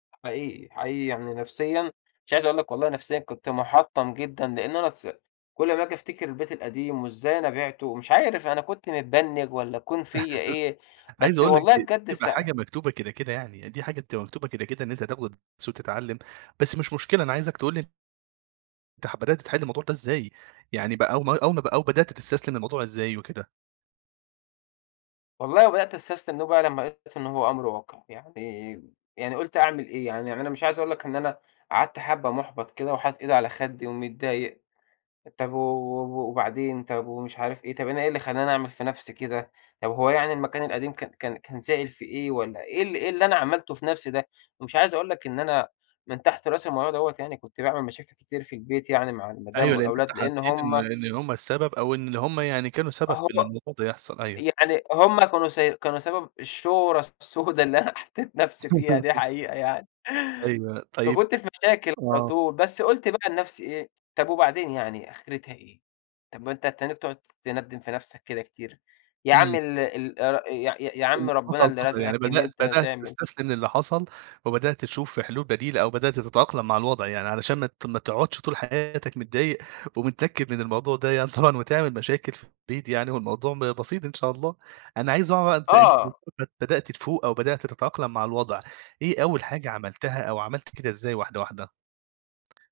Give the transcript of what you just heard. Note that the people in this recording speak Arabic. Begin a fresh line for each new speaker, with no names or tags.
حقيقي، حقيقي يعني نفسيًا مش عايز أقول لك والله نفسيًا كنت مُحطّم جدًا لإن أنا تس كل أمّا آجي أفتكر البيت القديم وإزاي أنا بِعتُه؟ ومش عارف أنا كنت متبنّج والّا كون فيّا إيه.
عايز
بس
أقول لك
والله
دي دي
بجد
بتبقى
س
حاجة مكتوبة كده، كده يعني. دي حاجة بتبقى مكتوبة كده، كده إن أنت تاخد تسو تتعلّم، بس مش مشكلة أنا عايزك تقول لي تح بدأت تتحل الموضوع ده إزاي؟ يعني بقى أو ما أو ما بقى أو بدأت تستسلم الموضوع إزاي وكده؟
والله وبدأت أستستلم إنّه بقى لمّا لقيت إنه هو أمر واقع. يعني يعني قُلت أعمل إيه! يعني أنا أنا مش عايز أقول لك إن أنا قعدت حبّة مُحبّط كده وحاطط إيدي على خدِّي ومتضايق، طب و و وبعدين، طب ومش عارف إيه، طب أنا إيه اللي خلّاني أعمل في نفسي كده، طب هو يعني المكان القديم كان كان كان زعل في إيه والّا إيه ال إيه اللي أنا عملته في نفسي ده! مش عايز أقول لك إن أنا من تحت رأس الموضوع دوّة يعني كنت باعمل مشاكل كتير في البيت يعني مع المدام
أيوه. لإن أنت
والأولاد لإن
حسّيت إن
هم
إن هم السبب أو إن اللي هم يعني كانوا سبب
أهأ
في إن الموضوع ده يحصل أيوه.
يعني هم كانوا س كانوا سبب الشورة السودة اللي أنا حطّيت نفسي فيها دي حقيقة يعني.
أيوه. طيب
فكنت في مشاكل على
آه.
طول. بس قُلت بقى لنفسي إيه، طب وبعدين يعني آخرتها إيه؟ طب ما أنت هتّنّيك تقعد تندِّم في نفسك كده كتير؟ يا
إمم.
عمّي ال ال أ يا يا
اللي
عمّي ربنا
حصل،
اللي
حصل. يعني
رزقك إن
بدأت
أنت
بدأت
تعمل
تستسلم للّي حصل وبدأت تشوف في حلول بديلة أو بدأت تتأقلم مع الوضع، يعني علشان ما ت ما تقعدش طول حياتك متضايق ومتنكِّد من الموضوع ده يعني طبعًا وتعمل مشاكل في البيت يعني والموضوع م بسيط إن شاء الله. أنا عايز أعرف أنت أنت
آه.
[unintelligible] بدأت تفوق أو بدأت تتأقلم مع الوضع، إيه أول حاجة عملتها أو عملت كده إزاي واحدة، واحدة؟